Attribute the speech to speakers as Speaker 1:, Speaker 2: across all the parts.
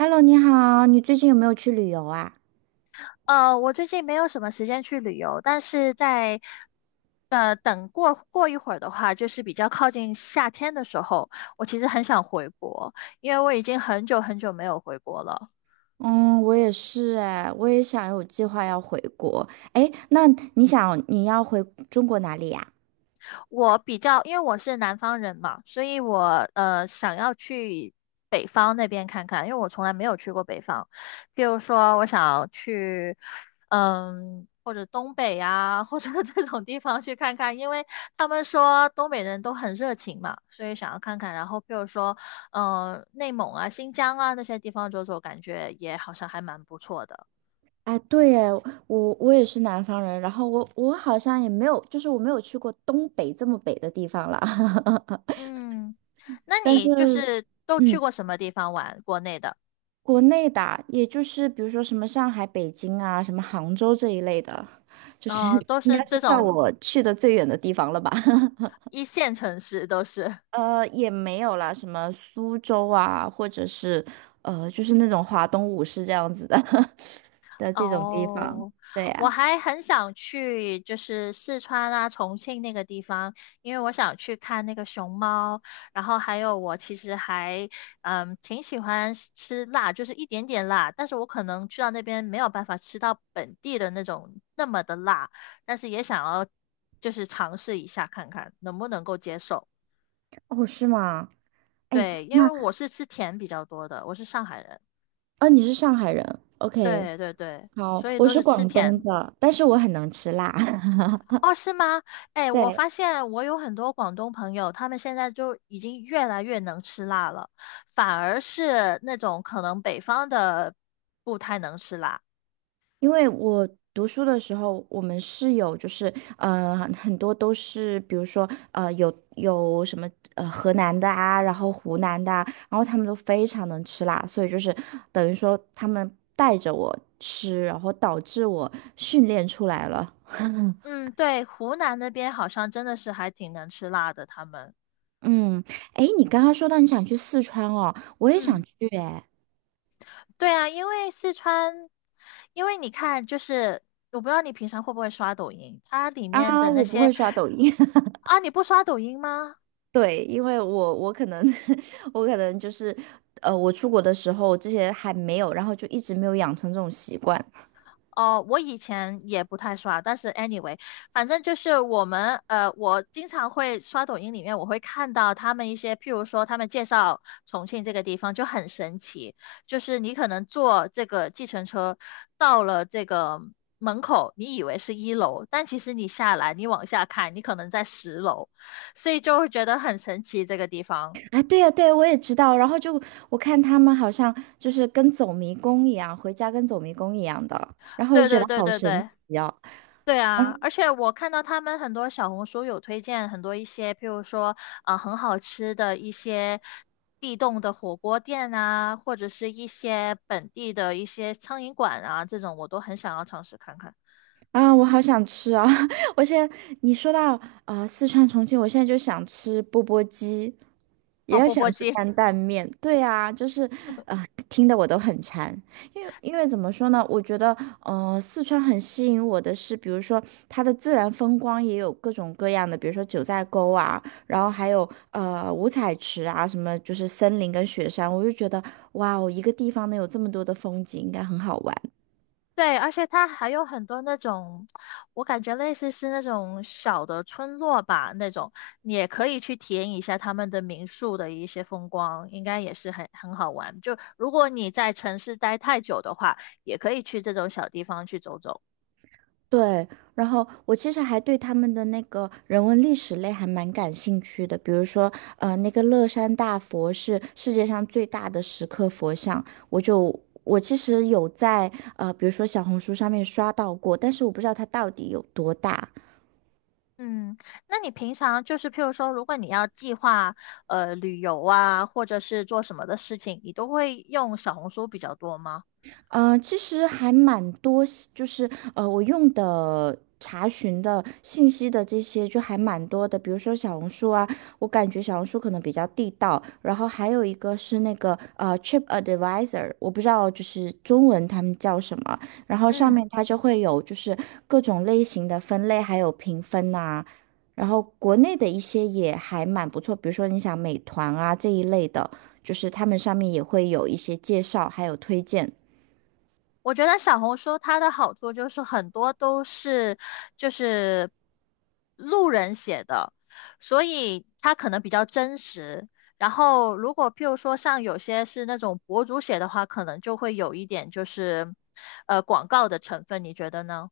Speaker 1: Hello，你好，你最近有没有去旅游啊？
Speaker 2: 我最近没有什么时间去旅游，但是在等过一会儿的话，就是比较靠近夏天的时候，我其实很想回国，因为我已经很久很久没有回国了。
Speaker 1: 嗯，我也是哎，我也想有计划要回国。哎，那你要回中国哪里呀？
Speaker 2: 我比较，因为我是南方人嘛，所以我想要去北方那边看看，因为我从来没有去过北方。譬如说，我想要去，或者东北呀，或者 这种地方去看看，因为他们说东北人都很热情嘛，所以想要看看。然后譬如说，内蒙啊、新疆啊那些地方走走，感觉也好像还蛮不错的。
Speaker 1: 哎，对哎，我也是南方人，然后我好像也没有，就是我没有去过东北这么北的地方了。
Speaker 2: 嗯，那
Speaker 1: 但
Speaker 2: 你就
Speaker 1: 是
Speaker 2: 是都去
Speaker 1: 嗯，
Speaker 2: 过什么地方玩？国内的？
Speaker 1: 国内的啊，也就是比如说什么上海、北京啊，什么杭州这一类的，就是
Speaker 2: 哦，都
Speaker 1: 应
Speaker 2: 是
Speaker 1: 该是
Speaker 2: 这
Speaker 1: 算
Speaker 2: 种
Speaker 1: 我去的最远的地方了吧？
Speaker 2: 一线城市都是。
Speaker 1: 也没有啦，什么苏州啊，或者是就是那种华东五市这样子的 的这种地方。
Speaker 2: 哦，
Speaker 1: 对
Speaker 2: 我
Speaker 1: 呀、
Speaker 2: 还很想去，就是四川啊、重庆那个地方，因为我想去看那个熊猫。然后还有，我其实还挺喜欢吃吃辣，就是一点点辣，但是我可能去到那边没有办法吃到本地的那种那么的辣，但是也想要就是尝试一下看看能不能够接受。
Speaker 1: 哦，是吗？哎，
Speaker 2: 对，因
Speaker 1: 那
Speaker 2: 为我是吃甜比较多的，我是上海人。
Speaker 1: 你是上海人，OK，
Speaker 2: 对对对，
Speaker 1: 好，
Speaker 2: 所以
Speaker 1: 我
Speaker 2: 都
Speaker 1: 是
Speaker 2: 是吃
Speaker 1: 广东
Speaker 2: 甜。
Speaker 1: 的，但是我很能吃辣。
Speaker 2: 哦，是吗？哎，我
Speaker 1: 对，
Speaker 2: 发现我有很多广东朋友，他们现在就已经越来越能吃辣了，反而是那种可能北方的不太能吃辣。
Speaker 1: 因为我读书的时候，我们室友就是很多都是，比如说有什么河南的啊，然后湖南的啊，然后他们都非常能吃辣，所以就是等于说他们带着我吃，然后导致我训练出来了。
Speaker 2: 嗯，对，湖南那边好像真的是还挺能吃辣的，他们。
Speaker 1: 嗯，哎，你刚刚说到你想去四川哦，我也
Speaker 2: 嗯，
Speaker 1: 想去哎。
Speaker 2: 对啊，因为四川，因为你看，就是我不知道你平常会不会刷抖音，它里面
Speaker 1: 啊，
Speaker 2: 的那
Speaker 1: 我不
Speaker 2: 些
Speaker 1: 会刷抖音。
Speaker 2: 啊，你不刷抖音吗？
Speaker 1: 对，因为我可能 我可能就是我出国的时候这些还没有，然后就一直没有养成这种习惯。
Speaker 2: 哦，我以前也不太刷，但是 anyway，反正就是我们我经常会刷抖音里面，我会看到他们一些，譬如说他们介绍重庆这个地方就很神奇，就是你可能坐这个计程车到了这个门口，你以为是1楼，但其实你下来，你往下看，你可能在10楼，所以就会觉得很神奇这个地方。
Speaker 1: 啊，对呀，对呀我也知道。然后就我看他们好像就是跟走迷宫一样，回家跟走迷宫一样的，然后就
Speaker 2: 对
Speaker 1: 觉
Speaker 2: 对
Speaker 1: 得
Speaker 2: 对
Speaker 1: 好
Speaker 2: 对
Speaker 1: 神
Speaker 2: 对。
Speaker 1: 奇哦。
Speaker 2: 对啊，而且我看到他们很多小红书有推荐很多一些，譬如说啊，很好吃的一些地洞的火锅店啊，或者是一些本地的一些苍蝇馆啊，这种我都很想要尝试看看。
Speaker 1: 啊，我好想吃啊！我现在你说到四川重庆，我现在就想吃钵钵鸡，也
Speaker 2: 哦，
Speaker 1: 要
Speaker 2: 钵
Speaker 1: 想
Speaker 2: 钵
Speaker 1: 吃
Speaker 2: 鸡。
Speaker 1: 担担面。对啊，就是听得我都很馋。因为怎么说呢？我觉得四川很吸引我的是，比如说它的自然风光也有各种各样的，比如说九寨沟啊，然后还有五彩池啊，什么就是森林跟雪山，我就觉得哇哦，一个地方能有这么多的风景，应该很好玩。
Speaker 2: 对，而且它还有很多那种，我感觉类似是那种小的村落吧，那种你也可以去体验一下他们的民宿的一些风光，应该也是很好玩。就如果你在城市待太久的话，也可以去这种小地方去走走。
Speaker 1: 对，然后我其实还对他们的那个人文历史类还蛮感兴趣的，比如说，呃，那个乐山大佛是世界上最大的石刻佛像，我其实有在比如说小红书上面刷到过，但是我不知道它到底有多大。
Speaker 2: 嗯，那你平常就是譬如说，如果你要计划旅游啊，或者是做什么的事情，你都会用小红书比较多吗？
Speaker 1: 呃，其实还蛮多信就是呃，我用的查询的信息的这些就还蛮多的，比如说小红书啊，我感觉小红书可能比较地道，然后还有一个是那个TripAdvisor，我不知道就是中文他们叫什么，然后上
Speaker 2: 嗯。
Speaker 1: 面它就会有就是各种类型的分类，还有评分呐、然后国内的一些也还蛮不错，比如说你想美团啊这一类的，就是他们上面也会有一些介绍，还有推荐。
Speaker 2: 我觉得小红书它的好处就是很多都是就是路人写的，所以它可能比较真实。然后如果譬如说像有些是那种博主写的话，可能就会有一点就是广告的成分，你觉得呢？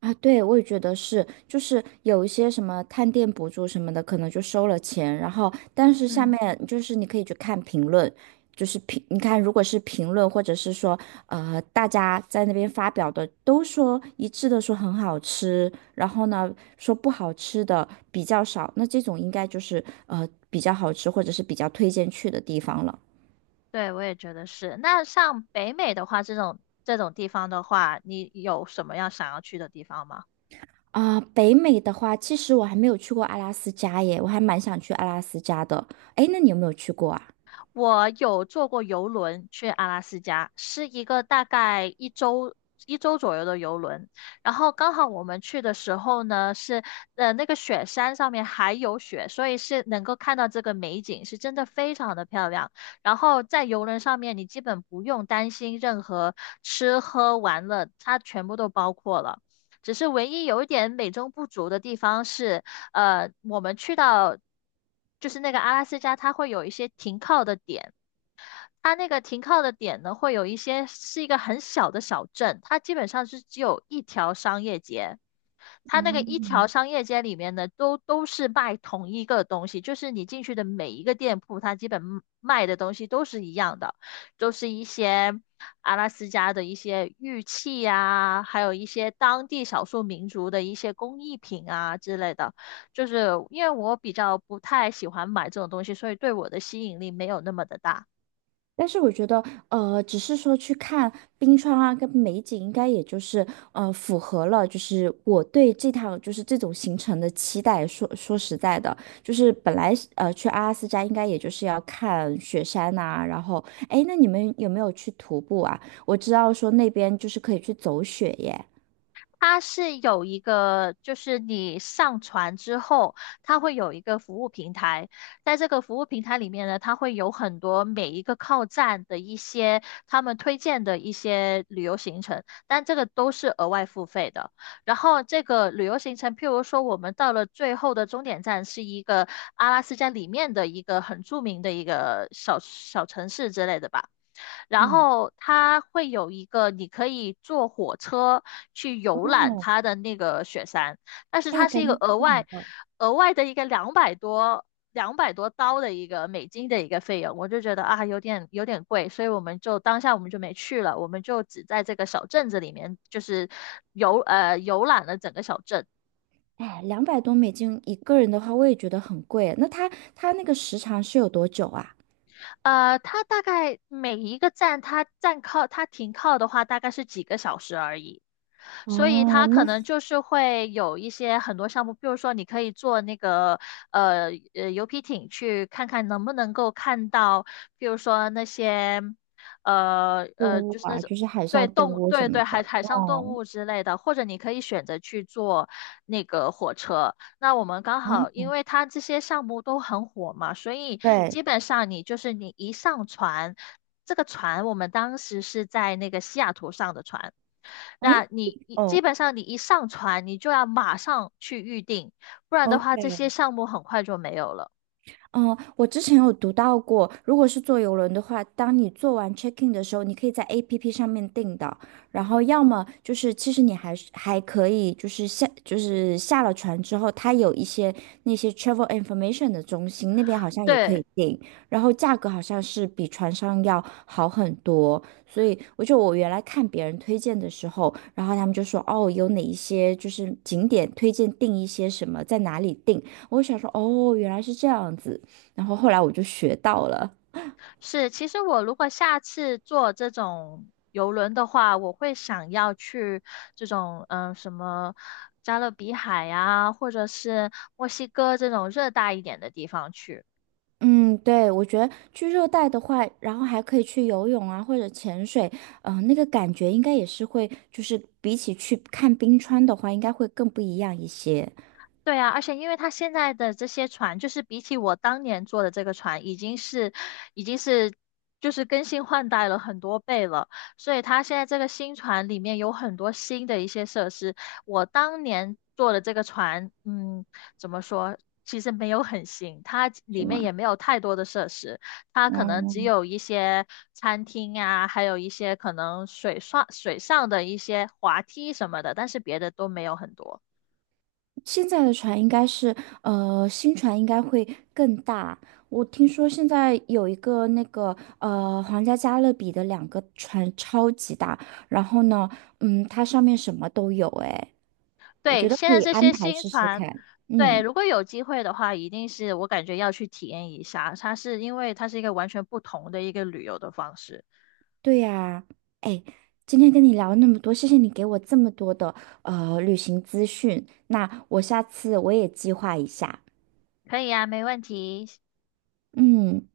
Speaker 1: 啊，对，我也觉得是，就是有一些什么探店博主什么的，可能就收了钱，然后但是下面
Speaker 2: 嗯，
Speaker 1: 就是你可以去看评论，就是评，你看如果是评论或者是说大家在那边发表的，都说一致的说很好吃，然后呢说不好吃的比较少，那这种应该就是比较好吃或者是比较推荐去的地方了。
Speaker 2: 对，我也觉得是。那像北美的话，这种这种地方的话，你有什么样想要去的地方吗？
Speaker 1: 啊、北美的话，其实我还没有去过阿拉斯加耶，我还蛮想去阿拉斯加的。哎，那你有没有去过啊？
Speaker 2: 我有坐过游轮去阿拉斯加，是一个大概一周一周左右的游轮。然后刚好我们去的时候呢，是那个雪山上面还有雪，所以是能够看到这个美景，是真的非常的漂亮。然后在游轮上面，你基本不用担心任何吃喝玩乐，它全部都包括了。只是唯一有一点美中不足的地方是，我们去到就是那个阿拉斯加，它会有一些停靠的点。它那个停靠的点呢，会有一些是一个很小的小镇，它基本上是只有一条商业街。它那个一
Speaker 1: 嗯，
Speaker 2: 条商业街里面呢，都是卖同一个东西，就是你进去的每一个店铺，它基本卖的东西都是一样的，都是一些阿拉斯加的一些玉器啊，还有一些当地少数民族的一些工艺品啊之类的。就是因为我比较不太喜欢买这种东西，所以对我的吸引力没有那么的大。
Speaker 1: 但是我觉得，呃，只是说去看冰川啊，跟美景，应该也就是符合了，就是我对这趟就是这种行程的期待。说说实在的，就是本来去阿拉斯加应该也就是要看雪山呐、然后哎，那你们有没有去徒步啊？我知道说那边就是可以去走雪耶。
Speaker 2: 它是有一个，就是你上传之后，它会有一个服务平台，在这个服务平台里面呢，它会有很多每一个靠站的一些他们推荐的一些旅游行程，但这个都是额外付费的。然后这个旅游行程，譬如说我们到了最后的终点站是一个阿拉斯加里面的一个很著名的一个小小城市之类的吧。然
Speaker 1: 嗯，
Speaker 2: 后它会有一个你可以坐火车去游览
Speaker 1: 哦，
Speaker 2: 它的那个雪山，但是
Speaker 1: 哎，
Speaker 2: 它是一
Speaker 1: 感
Speaker 2: 个
Speaker 1: 觉这
Speaker 2: 额
Speaker 1: 个很
Speaker 2: 外
Speaker 1: 棒。
Speaker 2: 额外的一个两百多刀的一个美金的一个费用，我就觉得啊有点贵，所以我们就当下我们就没去了，我们就只在这个小镇子里面就是游览了整个小镇。
Speaker 1: 哎，两百多美金一个人的话，我也觉得很贵。那他那个时长是有多久啊？
Speaker 2: 它大概每一个站，它停靠的话，大概是几个小时而已。所以
Speaker 1: 哦，
Speaker 2: 它
Speaker 1: 那
Speaker 2: 可能就是会有一些很多项目，比如说你可以坐那个游皮艇去看看能不能够看到，比如说那些
Speaker 1: 动物
Speaker 2: 就是那
Speaker 1: 啊，
Speaker 2: 种
Speaker 1: 就是海
Speaker 2: 对
Speaker 1: 上动
Speaker 2: 动
Speaker 1: 物什
Speaker 2: 对
Speaker 1: 么
Speaker 2: 对海
Speaker 1: 的。
Speaker 2: 海上动
Speaker 1: 哦，
Speaker 2: 物之类的，或者你可以选择去坐那个火车。那我们刚好，
Speaker 1: 啊，
Speaker 2: 因为它这些项目都很火嘛，所以
Speaker 1: 对，
Speaker 2: 基本上你就是你一上船，这个船我们当时是在那个西雅图上的船，
Speaker 1: 嗯，
Speaker 2: 那基
Speaker 1: 哦
Speaker 2: 本上你一上船，你就要马上去预定，不然的话这些
Speaker 1: ，OK，
Speaker 2: 项目很快就没有了。
Speaker 1: 嗯，我之前有读到过，如果是坐邮轮的话，当你做完 check in 的时候，你可以在 APP 上面订的，然后要么就是其实你还是还可以就是下了船之后，它有一些那些 travel information 的中心，那边好像也可
Speaker 2: 对。
Speaker 1: 以订，然后价格好像是比船上要好很多，所以我原来看别人推荐的时候，然后他们就说哦，有哪一些就是景点推荐订一些什么，在哪里订，我就想说哦，原来是这样子。然后后来我就学到了。
Speaker 2: 是，其实我如果下次坐这种游轮的话，我会想要去这种什么加勒比海呀，或者是墨西哥这种热带一点的地方去。
Speaker 1: 嗯，对，我觉得去热带的话，然后还可以去游泳啊，或者潜水，嗯，那个感觉应该也是会，就是比起去看冰川的话，应该会更不一样一些，
Speaker 2: 对啊，而且因为它现在的这些船，就是比起我当年做的这个船，已经是就是更新换代了很多倍了，所以它现在这个新船里面有很多新的一些设施。我当年做的这个船，嗯，怎么说？其实没有很新，它
Speaker 1: 是
Speaker 2: 里面
Speaker 1: 吗？
Speaker 2: 也没有太多的设施，它可能只
Speaker 1: 嗯，
Speaker 2: 有一些餐厅啊，还有一些可能水上的一些滑梯什么的，但是别的都没有很多。
Speaker 1: 现在的船应该是，新船应该会更大。我听说现在有一个那个，皇家加勒比的两个船超级大，然后呢，嗯，它上面什么都有，诶。我
Speaker 2: 对，
Speaker 1: 觉得
Speaker 2: 现
Speaker 1: 可
Speaker 2: 在
Speaker 1: 以
Speaker 2: 这
Speaker 1: 安
Speaker 2: 些
Speaker 1: 排
Speaker 2: 新
Speaker 1: 试试
Speaker 2: 船，
Speaker 1: 看。
Speaker 2: 对，
Speaker 1: 嗯，
Speaker 2: 如果有机会的话，一定是我感觉要去体验一下。它是因为它是一个完全不同的一个旅游的方式。
Speaker 1: 对呀，哎，今天跟你聊了那么多，谢谢你给我这么多的旅行资讯。那我下次我也计划一下。
Speaker 2: 可以啊，没问题。
Speaker 1: 嗯，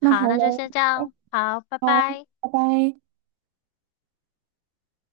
Speaker 1: 那
Speaker 2: 好，
Speaker 1: 好
Speaker 2: 那就
Speaker 1: 喽，
Speaker 2: 先这
Speaker 1: 哎，
Speaker 2: 样。好，拜拜。
Speaker 1: 拜拜。